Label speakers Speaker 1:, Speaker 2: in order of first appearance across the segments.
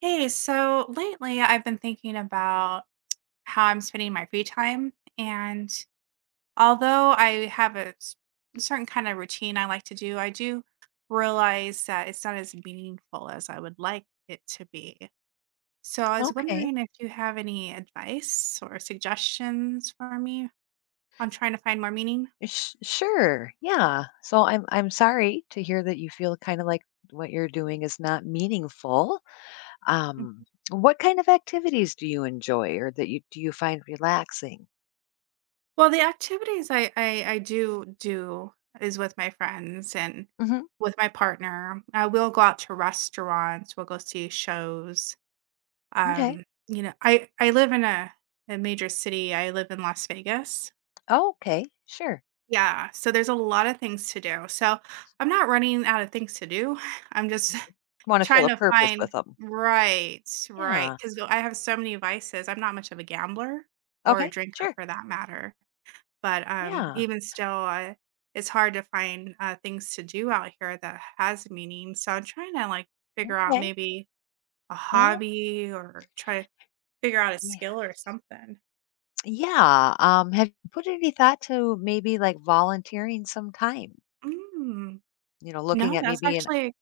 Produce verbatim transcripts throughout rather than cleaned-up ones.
Speaker 1: Hey, so lately I've been thinking about how I'm spending my free time. And although I have a s- certain kind of routine I like to do, I do realize that it's not as meaningful as I would like it to be. So I was
Speaker 2: Okay.
Speaker 1: wondering if you have any advice or suggestions for me on trying to find more meaning.
Speaker 2: Sh- sure. Yeah. So I'm I'm sorry to hear that you feel kind of like what you're doing is not meaningful. Um, what kind of activities do you enjoy or that you do you find relaxing?
Speaker 1: Well, the activities I I I do do is with my friends and
Speaker 2: Hmm.
Speaker 1: with my partner. Uh, we'll go out to restaurants, we'll go see shows.
Speaker 2: Okay.
Speaker 1: Um, you know, I I live in a a major city. I live in Las Vegas.
Speaker 2: Oh, okay. Sure.
Speaker 1: Yeah, so there's a lot of things to do. So, I'm not running out of things to do. I'm just
Speaker 2: Want to feel
Speaker 1: trying
Speaker 2: a
Speaker 1: to
Speaker 2: purpose
Speaker 1: find
Speaker 2: with them.
Speaker 1: right, right,
Speaker 2: Yeah.
Speaker 1: because I have so many vices. I'm not much of a gambler or a
Speaker 2: Okay.
Speaker 1: drinker
Speaker 2: Sure.
Speaker 1: for that matter. But, um,
Speaker 2: Yeah.
Speaker 1: even still, I it's hard to find, uh, things to do out here that has meaning, so I'm trying to, like, figure out
Speaker 2: Okay.
Speaker 1: maybe a
Speaker 2: Um,
Speaker 1: hobby or try to figure out a
Speaker 2: yeah.
Speaker 1: skill or something.
Speaker 2: Yeah. Um, have you put any thought to maybe like volunteering some time?
Speaker 1: Mm.
Speaker 2: You know, looking
Speaker 1: No,
Speaker 2: at
Speaker 1: that's
Speaker 2: maybe,
Speaker 1: actually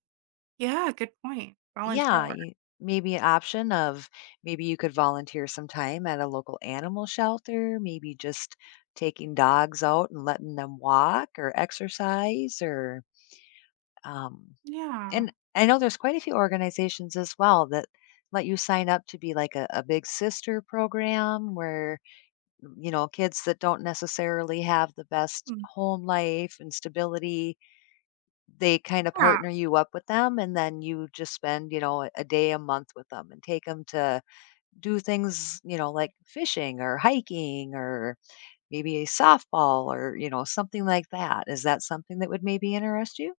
Speaker 1: yeah, good point. Volunteer
Speaker 2: yeah,
Speaker 1: work.
Speaker 2: you, maybe an option of, maybe you could volunteer some time at a local animal shelter, maybe just taking dogs out and letting them walk or exercise, or um
Speaker 1: Yeah.
Speaker 2: and I know there's quite a few organizations as well that let you sign up to be like a, a big sister program where, you know, kids that don't necessarily have the best
Speaker 1: Mm,
Speaker 2: home life and stability, they kinda
Speaker 1: yeah.
Speaker 2: partner you up with them, and then you just spend, you know, a day a month with them and take them to do things, you know, like fishing or hiking or maybe a softball, or, you know, something like that. Is that something that would maybe interest you?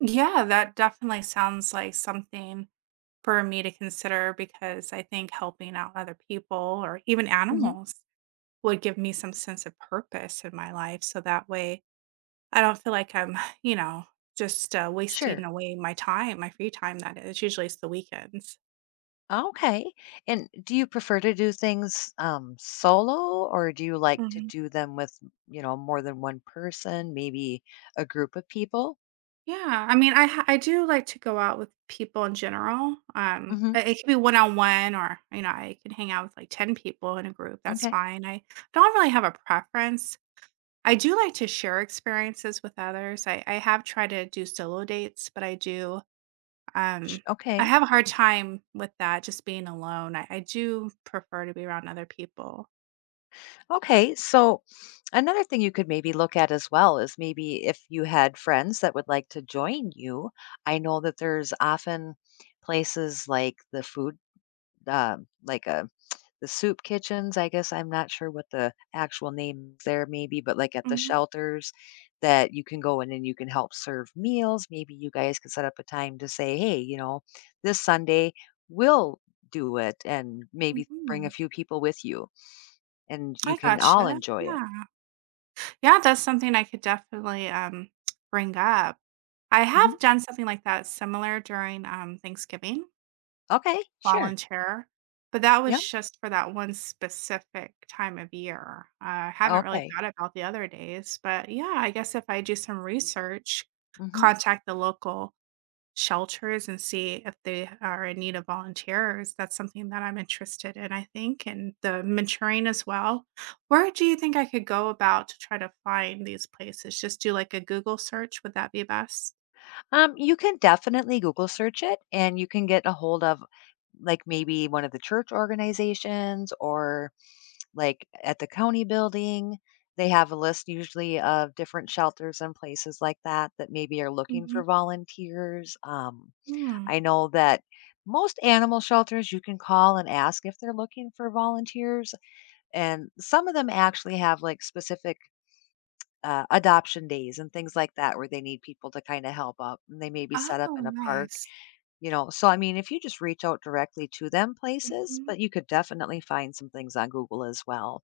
Speaker 1: Yeah, that definitely sounds like something for me to consider because I think helping out other people or even
Speaker 2: Mhm.
Speaker 1: animals would give me some sense of purpose in my life, so that way I don't feel like I'm, you know, just, uh, wasting
Speaker 2: Sure.
Speaker 1: away my time, my free time that is. Usually it's the weekends.
Speaker 2: Okay. And do you prefer to do things, um, solo, or do you like to
Speaker 1: Mhm.
Speaker 2: do them with, you know, more than one person, maybe a group of people?
Speaker 1: Yeah, I mean, I ha I do like to go out with people in general, um,
Speaker 2: Mhm.
Speaker 1: it it could be one-on-one or, you know, I can hang out with, like, ten people in a group, that's
Speaker 2: Okay.
Speaker 1: fine. I don't really have a preference. I do like to share experiences with others. I I have tried to do solo dates, but I do,
Speaker 2: Sh
Speaker 1: um I
Speaker 2: Okay.
Speaker 1: have a hard time with that, just being alone. I I do prefer to be around other people.
Speaker 2: Okay, so another thing you could maybe look at as well is maybe if you had friends that would like to join you. I know that there's often places like the food, uh, like uh the soup kitchens. I guess I'm not sure what the actual name is there, maybe, but like at the
Speaker 1: Mhm.
Speaker 2: shelters that you can go in and you can help serve meals. Maybe you guys could set up a time to say, hey, you know, this Sunday we'll do it, and maybe bring a
Speaker 1: Mhm.
Speaker 2: few people with you, and you
Speaker 1: I
Speaker 2: can all
Speaker 1: gotcha.
Speaker 2: enjoy it.
Speaker 1: Yeah. Yeah, that's something I could definitely, um, bring up. I
Speaker 2: Mhm.
Speaker 1: have done something like that similar during, um, Thanksgiving,
Speaker 2: Okay, sure.
Speaker 1: volunteer, but that was
Speaker 2: Yep.
Speaker 1: just for that one specific time of year. I haven't really
Speaker 2: Okay.
Speaker 1: thought about the other days, but yeah, I guess if I do some research,
Speaker 2: Mhm.
Speaker 1: contact the local shelters and see if they are in need of volunteers. That's something that I'm interested in, I think, and the mentoring as well. Where do you think I could go about to try to find these places? Just do like a Google search. Would that be best?
Speaker 2: Um, you can definitely Google search it, and you can get a hold of like maybe one of the church organizations or like at the county building. They have a list usually of different shelters and places like that that maybe are looking
Speaker 1: Mhm.
Speaker 2: for volunteers. Um,
Speaker 1: Hmm.
Speaker 2: I know that most animal shelters you can call and ask if they're looking for volunteers, and some of them actually have like specific uh, adoption days and things like that where they need people to kind of help up, and they may be set up
Speaker 1: Oh,
Speaker 2: in a park.
Speaker 1: nice.
Speaker 2: You know, so I mean, if you just reach out directly to them places,
Speaker 1: Mhm.
Speaker 2: but you could definitely find some things on Google as well,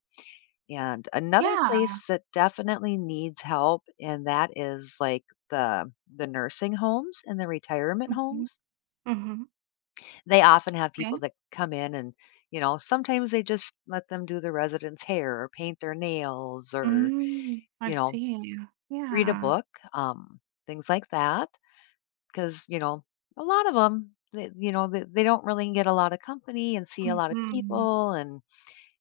Speaker 2: and another
Speaker 1: Yeah.
Speaker 2: place that definitely needs help, and that is like the the nursing homes and the retirement
Speaker 1: Mhm.
Speaker 2: homes.
Speaker 1: Mhm.
Speaker 2: They often have people
Speaker 1: Okay.
Speaker 2: that come in, and, you know, sometimes they just let them do the residents hair or paint their nails, or,
Speaker 1: Mm, I
Speaker 2: you know,
Speaker 1: see.
Speaker 2: read a
Speaker 1: Yeah.
Speaker 2: book, um, things like that. Because, you know, a lot of them, they, you know, they, they don't really get a lot of company and see a lot of
Speaker 1: Mhm.
Speaker 2: people. And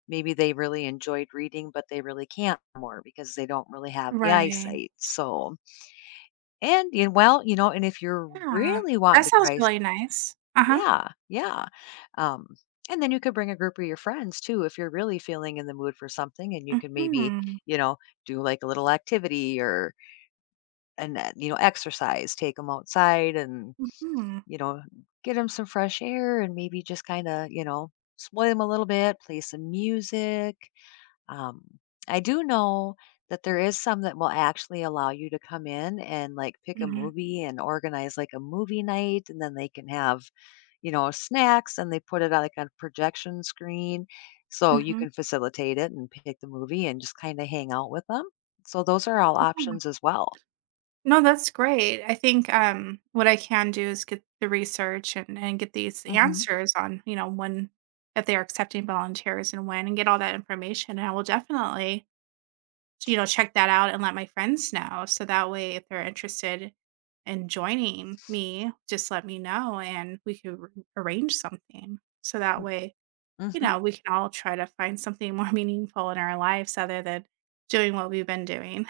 Speaker 2: maybe they really enjoyed reading, but they really can't more because they don't really have the
Speaker 1: Right.
Speaker 2: eyesight. So, and, you well, you know, and if you're
Speaker 1: Yeah.
Speaker 2: really
Speaker 1: That
Speaker 2: wanting to
Speaker 1: sounds
Speaker 2: try, s-
Speaker 1: really nice. Uh-huh.
Speaker 2: yeah, yeah. Um, and then you could bring a group of your friends too, if you're really feeling in the mood for something, and you can maybe,
Speaker 1: Mhm.
Speaker 2: you know, do like a little activity, or and that, you know, exercise, take him outside and,
Speaker 1: Mhm.
Speaker 2: you know, get him some fresh air, and maybe just kind of, you know, spoil him a little bit, play some music. Um, I do know that there is some that will actually allow you to come in and like pick a
Speaker 1: Mhm.
Speaker 2: movie and organize like a movie night, and then they can have, you know, snacks, and they put it on like on a projection screen, so you
Speaker 1: Mhm.
Speaker 2: can facilitate it and pick the movie and just kind of hang out with them. So those are all
Speaker 1: Yeah.
Speaker 2: options as well.
Speaker 1: No, that's great. I think, um, what I can do is get the research and and get these answers on, you know, when if they are accepting volunteers and when and get all that information. And I will definitely, you know, check that out and let my friends know. So that way, if they're interested in joining me, just let me know and we could r- arrange something. So that way, you
Speaker 2: Mhm.
Speaker 1: know, we can all try to find something more meaningful in our lives other than doing what we've been doing.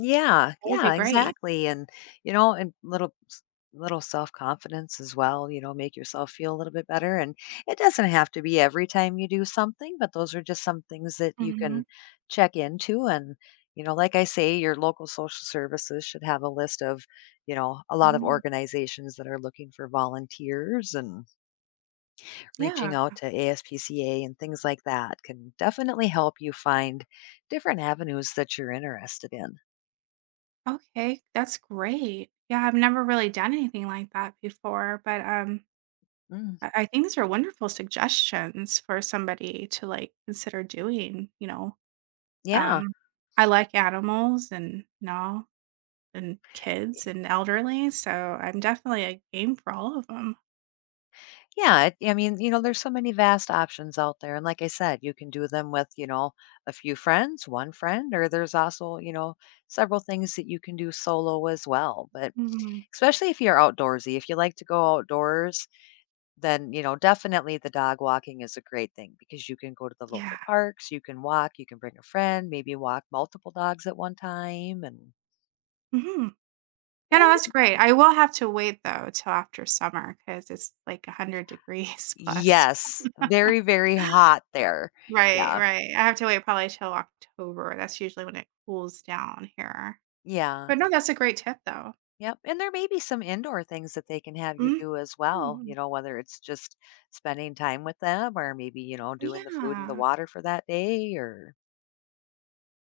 Speaker 2: Yeah,
Speaker 1: That would be
Speaker 2: yeah,
Speaker 1: great.
Speaker 2: exactly, and, you know, and little s little self-confidence as well, you know, make yourself feel a little bit better, and it doesn't have to be every time you do something, but those are just some things that you can
Speaker 1: Mhm.
Speaker 2: check into, and, you know, like I say, your local social services should have a list of, you know, a lot of
Speaker 1: Mm,
Speaker 2: organizations that are looking for volunteers, and reaching
Speaker 1: yeah.
Speaker 2: out to A S P C A and things like that can definitely help you find different avenues that you're interested in.
Speaker 1: Okay. That's great. Yeah, I've never really done anything like that before, but um
Speaker 2: Mm,
Speaker 1: I I think these are wonderful suggestions for somebody to like consider doing, you know.
Speaker 2: yeah.
Speaker 1: Um I like animals and you know and kids and elderly, so I'm definitely a game for all of them.
Speaker 2: Yeah, it I mean, you know, there's so many vast options out there, and like I said, you can do them with, you know, a few friends, one friend, or there's also, you know, several things that you can do solo as well, but
Speaker 1: Hmm.
Speaker 2: especially if you're outdoorsy, if you like to go outdoors, then, you know, definitely the dog walking is a great thing, because you can go to the
Speaker 1: Yeah.
Speaker 2: local parks, you can walk, you can bring a friend, maybe walk multiple dogs at one time, and
Speaker 1: Hmm. Yeah, no, that's
Speaker 2: and
Speaker 1: great. I will have to wait though till after summer because it's like one hundred degrees plus.
Speaker 2: yes, very, very hot there.
Speaker 1: Right,
Speaker 2: Yeah,
Speaker 1: right. I have to wait probably till October. That's usually when it cools down here.
Speaker 2: yeah.
Speaker 1: But no, that's a great tip though.
Speaker 2: Yep, and there may be some indoor things that they can have you
Speaker 1: Mhm.
Speaker 2: do as well, you know, whether it's just spending time with them or maybe, you know, doing the food and the
Speaker 1: Yeah.
Speaker 2: water for that day or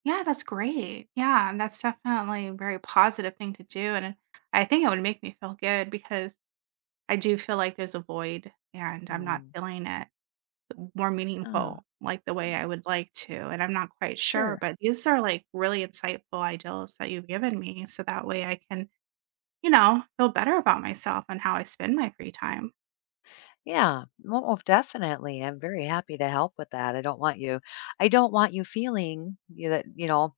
Speaker 1: Yeah, that's great. Yeah, and that's definitely a very positive thing to do. And I think it would make me feel good because I do feel like there's a void and I'm not
Speaker 2: mm,
Speaker 1: feeling it more
Speaker 2: yeah,
Speaker 1: meaningful like the way I would like to. And I'm not quite sure,
Speaker 2: sure.
Speaker 1: but these are like really insightful ideals that you've given me. So that way I can you know, feel better about myself and how I spend my free time.
Speaker 2: Yeah, mo most definitely. I'm very happy to help with that. I don't want you I don't want you feeling y that, you know,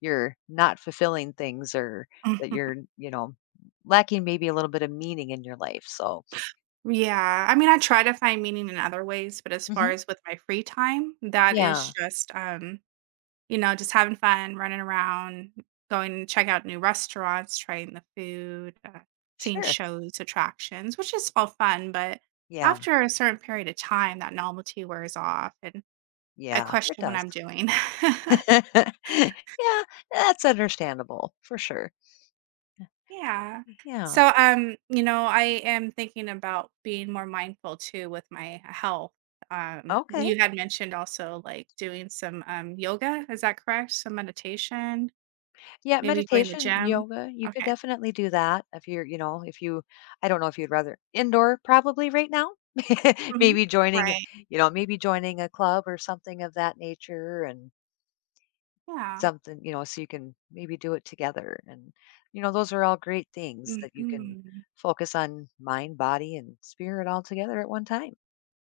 Speaker 2: you're not fulfilling things or that you're, you know, lacking maybe a little bit of meaning in your life, so
Speaker 1: Mhm. Yeah, I mean, I try to find meaning in other ways, but as far
Speaker 2: mhm.
Speaker 1: as with my free time, that is
Speaker 2: Yeah,
Speaker 1: just, um, you know, just having fun, running around, going and check out new restaurants, trying the food, uh, seeing
Speaker 2: sure.
Speaker 1: shows, attractions, which is all fun, but
Speaker 2: Yeah,
Speaker 1: after a certain period of time, that novelty wears off, and I
Speaker 2: yeah, it
Speaker 1: question what
Speaker 2: does.
Speaker 1: I'm doing.
Speaker 2: Yeah, that's understandable for sure.
Speaker 1: Yeah.
Speaker 2: Yeah.
Speaker 1: So um, you know, I am thinking about being more mindful too with my health. Um,
Speaker 2: Okay.
Speaker 1: you had mentioned also like doing some um yoga, is that correct? Some meditation,
Speaker 2: Yeah,
Speaker 1: maybe going to the
Speaker 2: meditation,
Speaker 1: gym.
Speaker 2: yoga, you could
Speaker 1: Okay.
Speaker 2: definitely do that if you're, you know, if you I don't know if you'd rather indoor probably right now.
Speaker 1: Hmm.
Speaker 2: Maybe joining,
Speaker 1: Right.
Speaker 2: you know, maybe joining a club or something of that nature and
Speaker 1: Yeah.
Speaker 2: something, you know, so you can maybe do it together. And, you know, those are all great things that you can
Speaker 1: Hmm.
Speaker 2: focus on mind, body, and spirit all together at one time.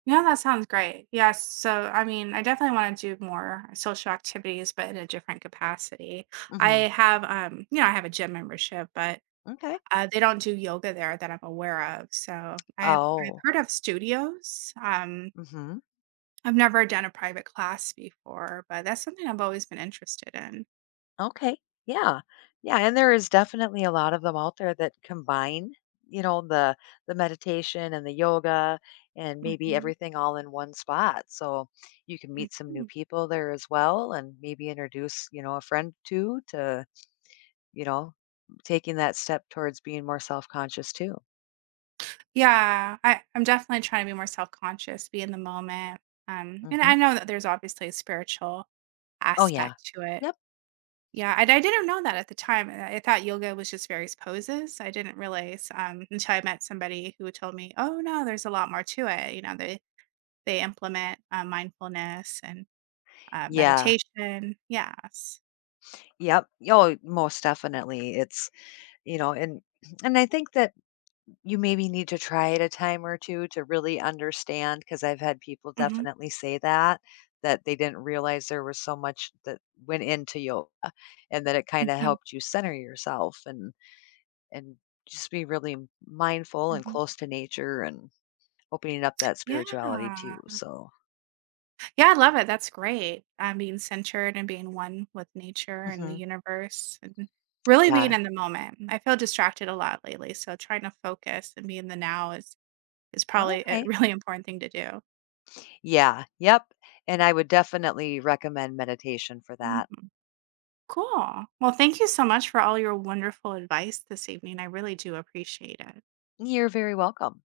Speaker 1: Yeah, that sounds great. Yes. So, I mean, I definitely want to do more social activities, but in a different capacity. I
Speaker 2: Hmm.
Speaker 1: have, um, you know, I have a gym membership, but
Speaker 2: Okay.
Speaker 1: Uh, they don't do yoga there that I'm aware of, so I've I've
Speaker 2: Oh.
Speaker 1: heard of studios, um,
Speaker 2: Hmm.
Speaker 1: I've never done a private class before, but that's something I've always been interested in.
Speaker 2: Okay. Yeah. Yeah, and there is definitely a lot of them out there that combine, you know, the the meditation and the yoga and maybe
Speaker 1: Mhm,
Speaker 2: everything all in one spot. So you can meet some new
Speaker 1: mhm.
Speaker 2: people there as well and maybe introduce, you know, a friend to to, you know, taking that step towards being more self-conscious too.
Speaker 1: Yeah, I I'm definitely trying to be more self-conscious, be in the moment, um, and
Speaker 2: Mhm.
Speaker 1: I know that there's obviously a spiritual
Speaker 2: Oh yeah.
Speaker 1: aspect to it.
Speaker 2: Yep.
Speaker 1: Yeah, and I didn't know that at the time, I I thought yoga was just various poses, I didn't realize, um, until I met somebody who told me, "Oh, no, there's a lot more to it," you know, they They implement, uh, mindfulness and, uh,
Speaker 2: Yeah.
Speaker 1: meditation. Yes.
Speaker 2: Yep. Oh, most definitely. It's, you know, and and I think that you maybe need to try it a time or two to really understand, because 'cause I've had people
Speaker 1: Mhm,
Speaker 2: definitely say that, that they didn't realize there was so much that went into yoga, and that it kinda
Speaker 1: mhm,
Speaker 2: helped you center yourself and and just be really m- mindful and
Speaker 1: mhm.
Speaker 2: close to nature and opening up that
Speaker 1: Yeah.
Speaker 2: spirituality too, so
Speaker 1: Yeah, I love it, that's great. Um, being centered and being one with nature and the
Speaker 2: mhm.
Speaker 1: universe and really being
Speaker 2: Yeah.
Speaker 1: in the moment. I feel distracted a lot lately, so trying to focus and be in the now is is probably a
Speaker 2: Okay.
Speaker 1: really important thing to do.
Speaker 2: Yeah. Yep. And I would definitely recommend meditation for that.
Speaker 1: Mhm. Cool. Well, thank you so much for all your wonderful advice this evening. I really do appreciate it.
Speaker 2: You're very welcome.